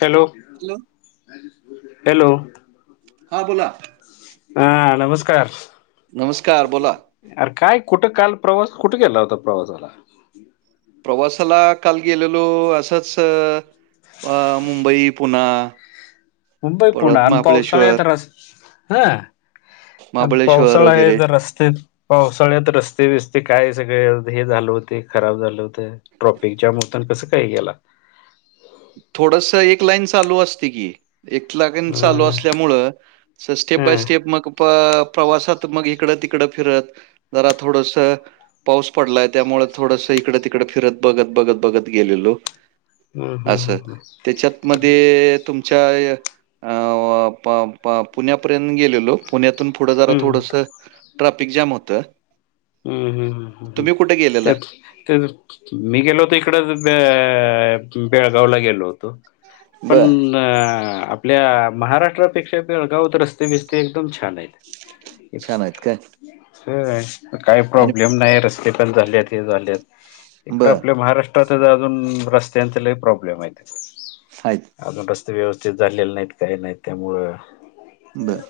Hello. Hello. Hello. हां बोला. हा नमस्कार. नमस्कार बोला.. अरे काय कुठं काल प्रवास कुठे केला होता प्रवासाला प्रवासाला काल गेलेलो असंच मुंबई पुना मुंबई पुणा आणि पावसाळ आता रस् हा. आणि महाबळेश्वर पावसाळा आहे वगैरे जर रस्तत पावसाळ्यात रस्ते बिस्ते काय सगळे हे झालं होते खराब झालं होत. ट्रॉपिकच्या मुताान कसं काही गेला. थोडस एक लाईन चालू असते की एक लाईन चालू हम्म असल्यामुळ स्टेप बाय हम्म स्टेप मग प्रवासात मग इकडं तिकडं फिरत जरा थोडंसं. पाऊस पडलाय त्यामुळे थोडस इकडे तिकडे फिरत बघत बघत बघत गेलेलो. हम्म असं हम्म त्याच्यात मध्ये तुम तुमच्या पुण्यापर्यंत गेलेलोक. पुण्यातून पुढं जरा हम्म थोडंस ट्राफिक जॅम होतं. हम्म हम् हम् हम्म हम् तुम्ही कुठे गेलेला? त्या मी गेलो होतो इकड बेळगावला गेलो होतो पण बरं. प आपल्या महाराष्ट्रापेक्षा बेळगावत रस्ते बिस्ते एकदम छान आहेत. छान आहेत काय? काही आणि प्रॉब्लेम नाही र. ेपल झाल्यात हे झालेत इकडं बरं आपल्या महाराष्ट्रातच अजून रस्त्यांचा काही प्रॉब्लेम आहेत. आहेत. अजून रस्ते व्यवस्थित झालेले नाहीत काही नाही त्यामुळं. बरं.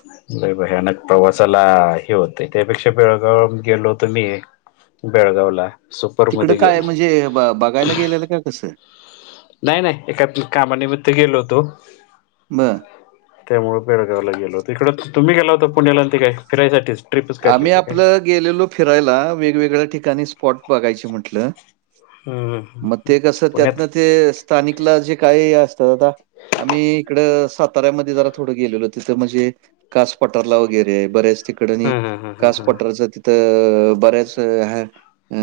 भयानक प्रवासाला ह होतय त्यापेक्षा बेळगा गेलो होत मी बेळगाव ला तिकडं काय म्हणजे बघायला गेलेलं काय कसं? नाही नाही एका कामानिमित्त गेलो होतो. बर. त्यामुळे बेळगावला गेलोत इकडं तुम्हीेला होता पुण्याला आणि त काय फिरायसाठीच. ट्रिपच काढली आम्ही होती काय आपलं गेलेलो फिरायला वेगवेगळ्या ठिकाणी स्पॉट बघायचे म्हटलं. हम्म हम्म मग ते कसं पुण्यात त्यातन ते स्थानिकला जे काय असतात आता आम्ही इकडं साताऱ्यामध्ये जरा थोडं गेलेलो तिथं म्हणजे कास पटारला वगैरे बऱ्याच तिकडंनी हम्म हम्म हम्म हम्म असं तिथं बऱ्याच ह अ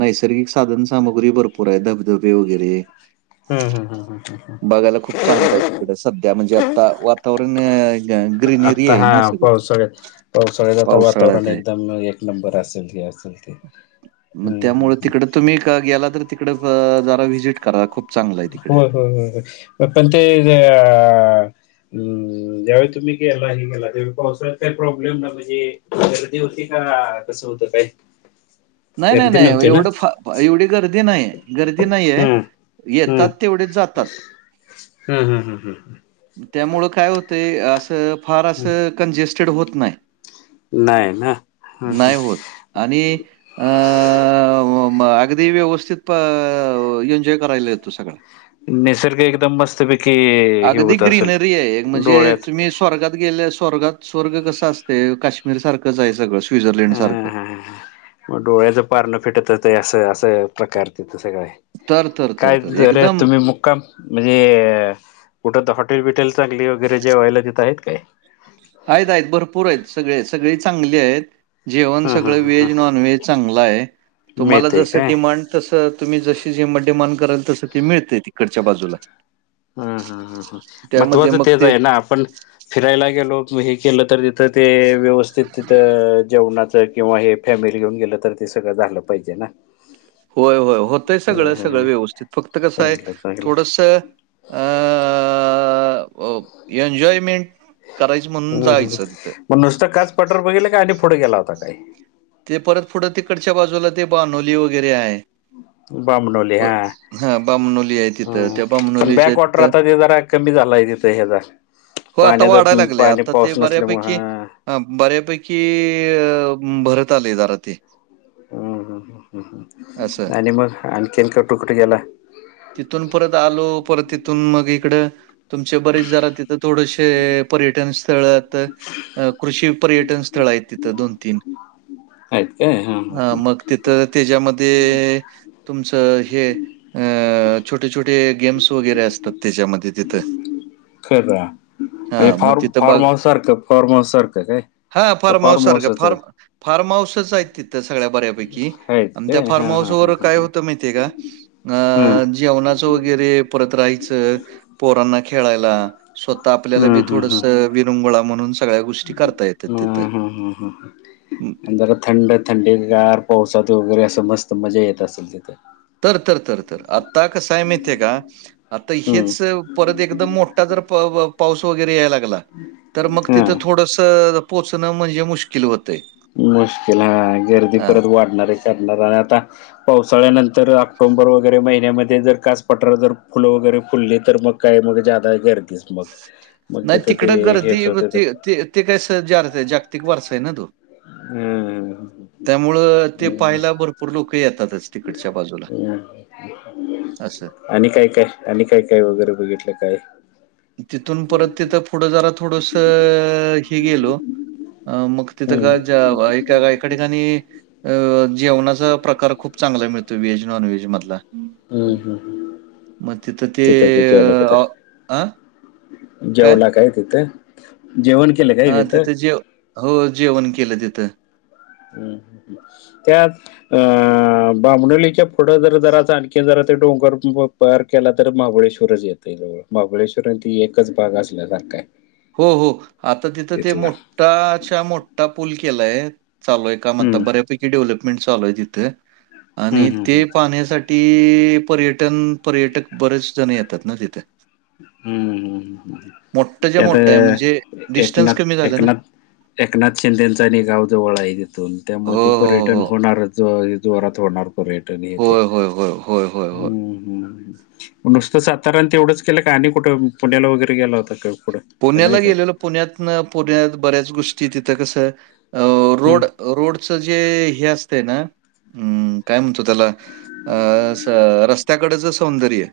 नैसर्गिक साधन सामग्री भरपूर आहे धबधबे वगैरे. हम्म हम्म हम्म हम्म हम्म बघायला खूप चांगलं आहे तिकड सध्या म्हणजे आता [unintelligible] आता ग्रीनरीय ना हा सगळी पावसाळ्यात पावसाळ्यात आता वातावरण एकदम एक नंबर असंल की असंल की मग हम्म त्यामुळं हम् तिकडं तुम्ही गेला तर तिकडं जरा व्हिजिट करा खूप चांगलं आहे तिकडे. होय होय होय पण ते अ हम्म ज्यावेळी तुम्ही गेला हे केला त्यावे पावसाळ्यात काही प्रॉब्लेम ना म्हणजे गर्दी होती का कसं होतं काय? नाही नाही गर्दी नाही नव्हती ना एवढं फा एवढी गर्दी नाही गर्दी नाहीय हम्म येतात तेवढेच जातात. हम हम हम हम. त्यामुळं काय होतय असं फार हम्म असं कंजेस्टेड होत नाही. नाही ना ह ह नाही होत आणि अ म अगदी व्यवस्थित प एन्जॉय करायला येतो सगळां. निसर्ग एकदम मस्त पैकी अगदी ग्रीनरीय म्हणजे तुम्ही स्वर्गात गेल्या स्वर्गात स्वर्ग कस असते काश्मीर सारखंच हाय सगळं हम् स्वित्झर्लंडसारखं. हम् हं मग डोळ्याचं पारनं फेटत असं असं प्रकार तिथं सगळाय तर, तर, तर, काय तर रे एकदम तुम्ही मु काम म्हणजे कुठं तर हॉटेल बिटेल चांगली वगैरे जेवायला तिथं आहेत काय? आहेत आहेत भरपूर आहेत सगळे सगळे चांगलेयत. जेवण ह ह सगळं ह ह व्हेज नॉन व्हेज चांगलाय तुम्हाला मिळते जसं काय डिमांड तसं तुम्ही जशी डिमांड कराल तसं ते मिळतय तिकडच्या बाजूला. हम हं हं त्यामध्ये महत्वाचं मग तेच ते आहे ना, आपण फिरायला गेलो हे केलं तर तर ते व्यवस्थित तिथं जेवणाचं किंवा हे फॅमिली घेऊन गेलं तर ते सगळं झालं पहिजे ना. होय होय होतंय हं सगळं सगळं हं व्यवस्थित फक्त कसंय चांगलं चांगलं थोडस [unintelligible] एंजॉयमेंट हम् हम मग नुसतं कास पठार बघितल का आणि पुढे गेला होता काही? ते परत पुढं तिकडच्या बाजूला ते बानोली वगैरे आहे. बामणवली प हा हा बामणोली आहे तिथं हम्म. त्या पण बामणोली च्या बॅक वॉटर तिथं आता ते जरा कमी झाला आहे तिथं ह्याचा हो, आता पाण्याचा वाढायला पाणी पाऊस नसल्यामुळें हा हा बऱ्यापैकी भरत आले जरा ते हम्म असं. ह्म्म आणि मग आणखी कुठं कुठं गेला? तिथून परत आलो परत तिथून मग इकडं तुमचे बरेच जरा तिथं थोडशे पर्यटन स्थळं [unintelligible] कृषी पर्यटन स्थळं आहेत तिथं दोन तीन आहेत काय हां ह हां तिथं त्याच्यामध्ये तुमचं हे अं छोटे छोटे गेम्स वगैरे असतात त्याच्यामध्ये तिथं खरं म्हजे हां, मग फार तिथं बघा फार्म हाऊस सारखं फार्म हाऊस सारखं काय? हा फार्म हाऊस सारखं फार्म फार्म हाऊसच आहेत तिथं सगळ्या बऱ्यापैकी आहेत आणि काय त्या फार्म हा हाऊस हा हा वर हा काय हा. होतं माहि ते का हम्म अ जेवणाचं वगैरे परत राहायचं. पोरांना खेळायला स्वतः आपल्याला हम्म बी हम्म हम्म थोडसं विरंगुळा म्हणून सगळ्या गोष्टी करता येतात तिथं. हम् हम् हम् ‌ हं. आणि जरा थंड थंडी गार पावसात वगैरे असं मस्त मजा येत असेल तिथे? तर तर तर तर आता कसंय माहतीय का आता हम्म हेच परत एकदम मोठा जर प ब पाऊस वगैरे, यायला लागला तर मग हा तिथं थोडस पोहचणं म्हणजे मुश्किल होतय. मुश्किल हा गर्दी परत वाढणारही करणार आणि आता. [unintelligible] पावसाळ्यानंतर ऑक्टोंबर वगैरे महिन्यामध्ये, जर काच पठार जर फुलं वगैरे फुलली तर मग काही मग जदा गर्दीच मग मग नाही तिथं तिकडं ते गर्दी हेच होते ते ते ते काय जारत [unintelligible] आहे जागतिक वारसा आहे ना तो. हम्म त्यामुळं ते पाहायला भरपूर लोक येतातच. तिकडच्या बाजूला असं आणि काय काय आणि काय काय वगैरे बघितलं काय, तिथून परत तिथं पुढं जरा थोडंस हे गेलो. अ मग तिथं ग हम्म जा व ऍका एका ठिकाणी. अ जेवणाचा प्रकार खूप चांगला मिळतो, व्हेज, नॉनव्हेज मधला. हम्म हम्म मग तिथं ते जेवला का अ अं जेवला काय तिथं जेवण? केलं काय हा तिथं जेव हो जेवण केलं तिथं. हम्म त्यात अ बाबणोलीच्या पुढ जर, जरा आणखी जरा ते डोंगर [unintelligible] तयार केला तररी महाबळेश्वरच येत. महाबळेश्वर ती एकच भाग असल्या सारखा हे. हो हो आता तिथं ते मोठ्ठा, चा मोठ्ठा, पूल केलाय चालू आहे. काम आता हम्म. बर्‍यापैकी डेव्हलपमेन्ट चालू हाय तीथ आणि हम्म, हम्म, ते हम्म. पाहण्या साठ ती पर्यटन, पर्यटक बरेच जण येतात ना तिथ. हम्म मोठंच्या त्यात मोठं आहे म्हणजे डिस्टन्स कमी एकनाथ झालं ना. एकनाथ एकनाथ शिंदेचा आणि गावजवळ आहे. तिथून त्यामुळे हो, ते हो, पर्यटन हो. होणारच. ज य जोरात होणार पर्यटक येथे. होय, होय, होय, होय, होय, होय. नुसतं सातारान तेवढंच केलं का आणि कुठे, पुण्याला वगैरे गेला होता का? पुढं का नाही पुण्याला काय गेलेलं पुण्यात, पुण्यात बऱ्याच गोष्टी तिथं कस अ हम्म रोड रोडचं जे हे असते ना, हम्म. काय म्हणतो त्याला अ अस रस्त्याकडेच सौंदर्य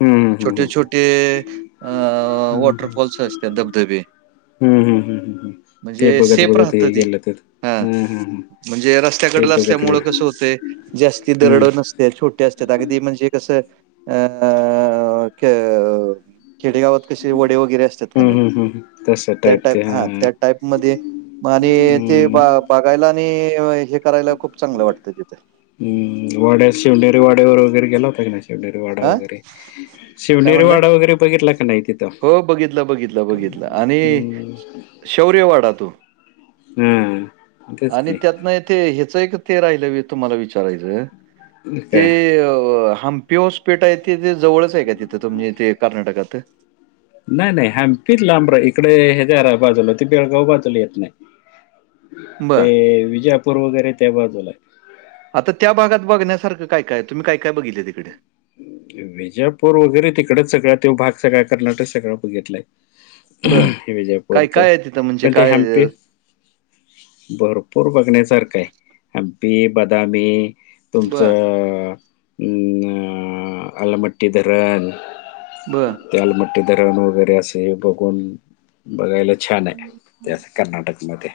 हम्म हम्म हम्म, छोटे हम्म छोटे अ हम्म वॉटरफॉल्स असत धबधबे हम्म हम्म हम्म हम्म. ते म्हणजे बघत सेफ बघत राहत हे ते गेलं हा हम्म हम्म हम्म म्हणजे ते रस्त्याकडल, बघत असल्यामुळं गेलं कसं होतय. जास्ती हम्म दरड नस ज्या छोट्या असत्यात अगदी. म्हणजे कसं अ क्य खेडेगावात कसे वड्या [unintelligible] असत्यात का हम्म नई, हम्म हम्म तस त्या टाईप ते हा हां त्या टाईप मध्ये आणि ते हम्म बा अ बघायला नी, हे करायला खूप चांगलं वाटतं तिथे. हम्म वाड्यात शिवनेरी वाड्यावर वगैरे, गेला होता की नाही? शिवनेरी वाडा हां, वगैरे, काय शिवनेरी म्हटला? वाडा वगैरे, बघितला का नाही तिथं? हो बघितलं, बघितलं, बघितलं, आणि हम्म. शौर्यवाडा तो. हा तेच आणि की त्यातन ए ते ह्याचं एक ते राहिलं तुम्हांला विचारायचं. ते काय हाम्पी ओस पेठ आहे ते जवळचं आहे कां? तिथं तुमजे ते कर्नाटकांत हे नाय नाय हॅम्पीच लांबरा इकडे हे जारा बाजूला. त बेळगाव बाजूला येतं नाहीं. ते बरं. विजयापूर वगैरे त्या बाजूला हे. आता त्या भागात बघण्यासारखं काय, काय तुम्ही काय, काय बघितलंय तिकडे? विजापूर वगैरे तिकडेच सगळ, त्यो भाग सगळा, कर्णाटक सगळा बघितलाय. बरं. विजयपूर का काय-काय आहे तिथं म्हणजे पण ते काय हम्पी अ, भरपूर बघण्यासारखं आहे हमपी बदामी तुमच्? बरं, आलमट्टी धरन बरं, [unintelligible] अलमट्टी धरण वगैरे असे बघून बघायला छान, आहे ते असं कर्नाटक म ते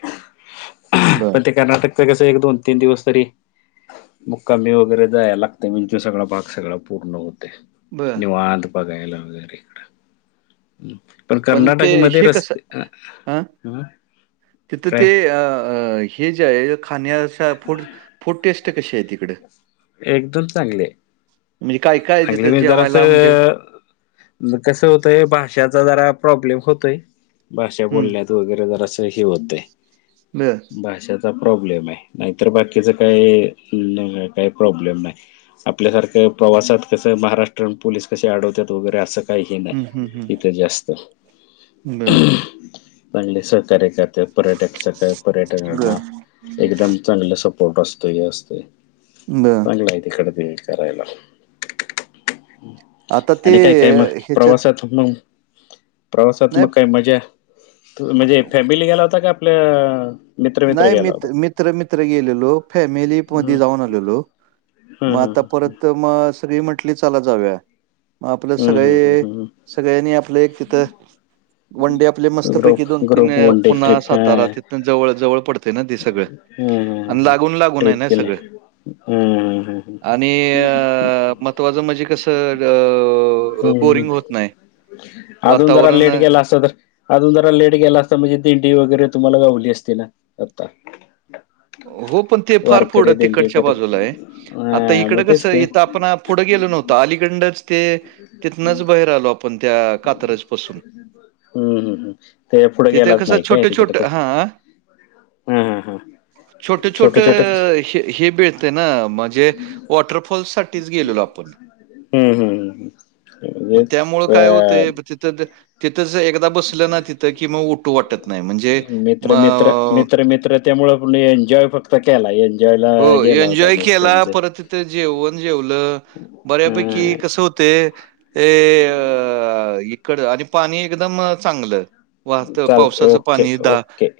बर. पण ते कर्नाटकच कसं एक दोन तीन दिवस तरी मुक्कामी वगैरे जायला लागत म्हणे सगळा भाग सगळं पूर्ण होते बरं. निवांत बघायला वगैरे इकडं. पण ते कर्नाटक मध्ये हे कसं रस्ते अं तिथ ते अ हे अ. हे जे आहे खाण्याचा फूड फूड टेस्ट कशीं आहे तिकडं? एकद चांगले काय-काय आहे चांगली म्हणल तिथं मी जेवायला म्हणजे? जरासं कसं होतंय भाषाचा जरा प्रॉब्लेम होतोय भाषा हं. बोलण्या तू वगैरे जरासं हे होतंय [inaudible] भाषेचा प्रॉब्लेम आहे नाहीतर, बाकीचं कांहीं काहीं प्रॉब्लेम नाही. आपल्यासारखं प्रवासात कसं महाराष्ट्र पोलीस कशे अडवतात वगैरे असं काही हे नाही इथं जास्त. ब पण लैय सहकार्य करत्या पर्यटक सगळया पर्यटकांना बरं, एकदम चांगले सपोर्ट असतो हे असते बरं. चांगलंय आहे तिकडे ते करायला. आता ते आणि काय काय मग ह्याच्यात प्रवासात मगं प्रवासांत नाही मगं काय मज्जा त म- म्हणजे फॅमिली गेला होता का पल्या नाही मित मित्र मित्र गेलेलो फॅमिली मध्ये हम्म जाऊन आलेलो. हम्म म आता हम्म परत म सगळी म्हटली चला जाऊंया. म आपलं हम्म हम्म हम्म सगळे हम्म सगळ्यांनी आपलं एक तिथं. वन डे आपले हम्म. मस्तपैकी ग्रुप दोन तीन group one day Pune trip हा सातारा तिथन जवळचं जवळ पडते ना ते सगळं हा हा आन हा लागून लागून हाये ट्रिप ना केले सगळं. हा हा हा आणि अ महत्वाच म्हंजे कसं ग अ हम्म बोरिंग होत नाय अजून जरा वातावरण [unintelligible] अजून जरा लेट गेला असतां म्हणजे दिंडी वगैरे तुम्हांला गावली असती ना आता. हो पण ते फार फुढ वारकरी दिंडी तिकडच्या करत बाजूला हाय आता हा मग इकडं तेच कसं की इथं आपणं पुढं गेलं नव्हतो अलीकंडच त्या कात्रजपासून. हम्म हम्म हम्म. ते पुढे तिथे गेलाच कसं नाही काय तिकडे ते छोटं-छोटं हां, हां हां हां. छोट छोट हे हे मिळतें ना म्हंजे वॉटरफॉल्स साठीच गेलेलो आपणं. हम्म हम्म हम्म म्हंजे अ तिथ तिथंच एक. बसलं ना तिथ कि मग उटू वाटत नाही म्हणजे म मित्र मित्र मित्र मित्र त्यामुळे प एन्जॉय करत. हो एन्जॉय नुसतं केला म्हणजे परत तथं जेवण जेवलं. बऱ्यापैकी अ, कस होते. हे इकड आणि पाणी एकदम चांगलं. वाहत चालते पावसाचं ओके पाणी द. ओके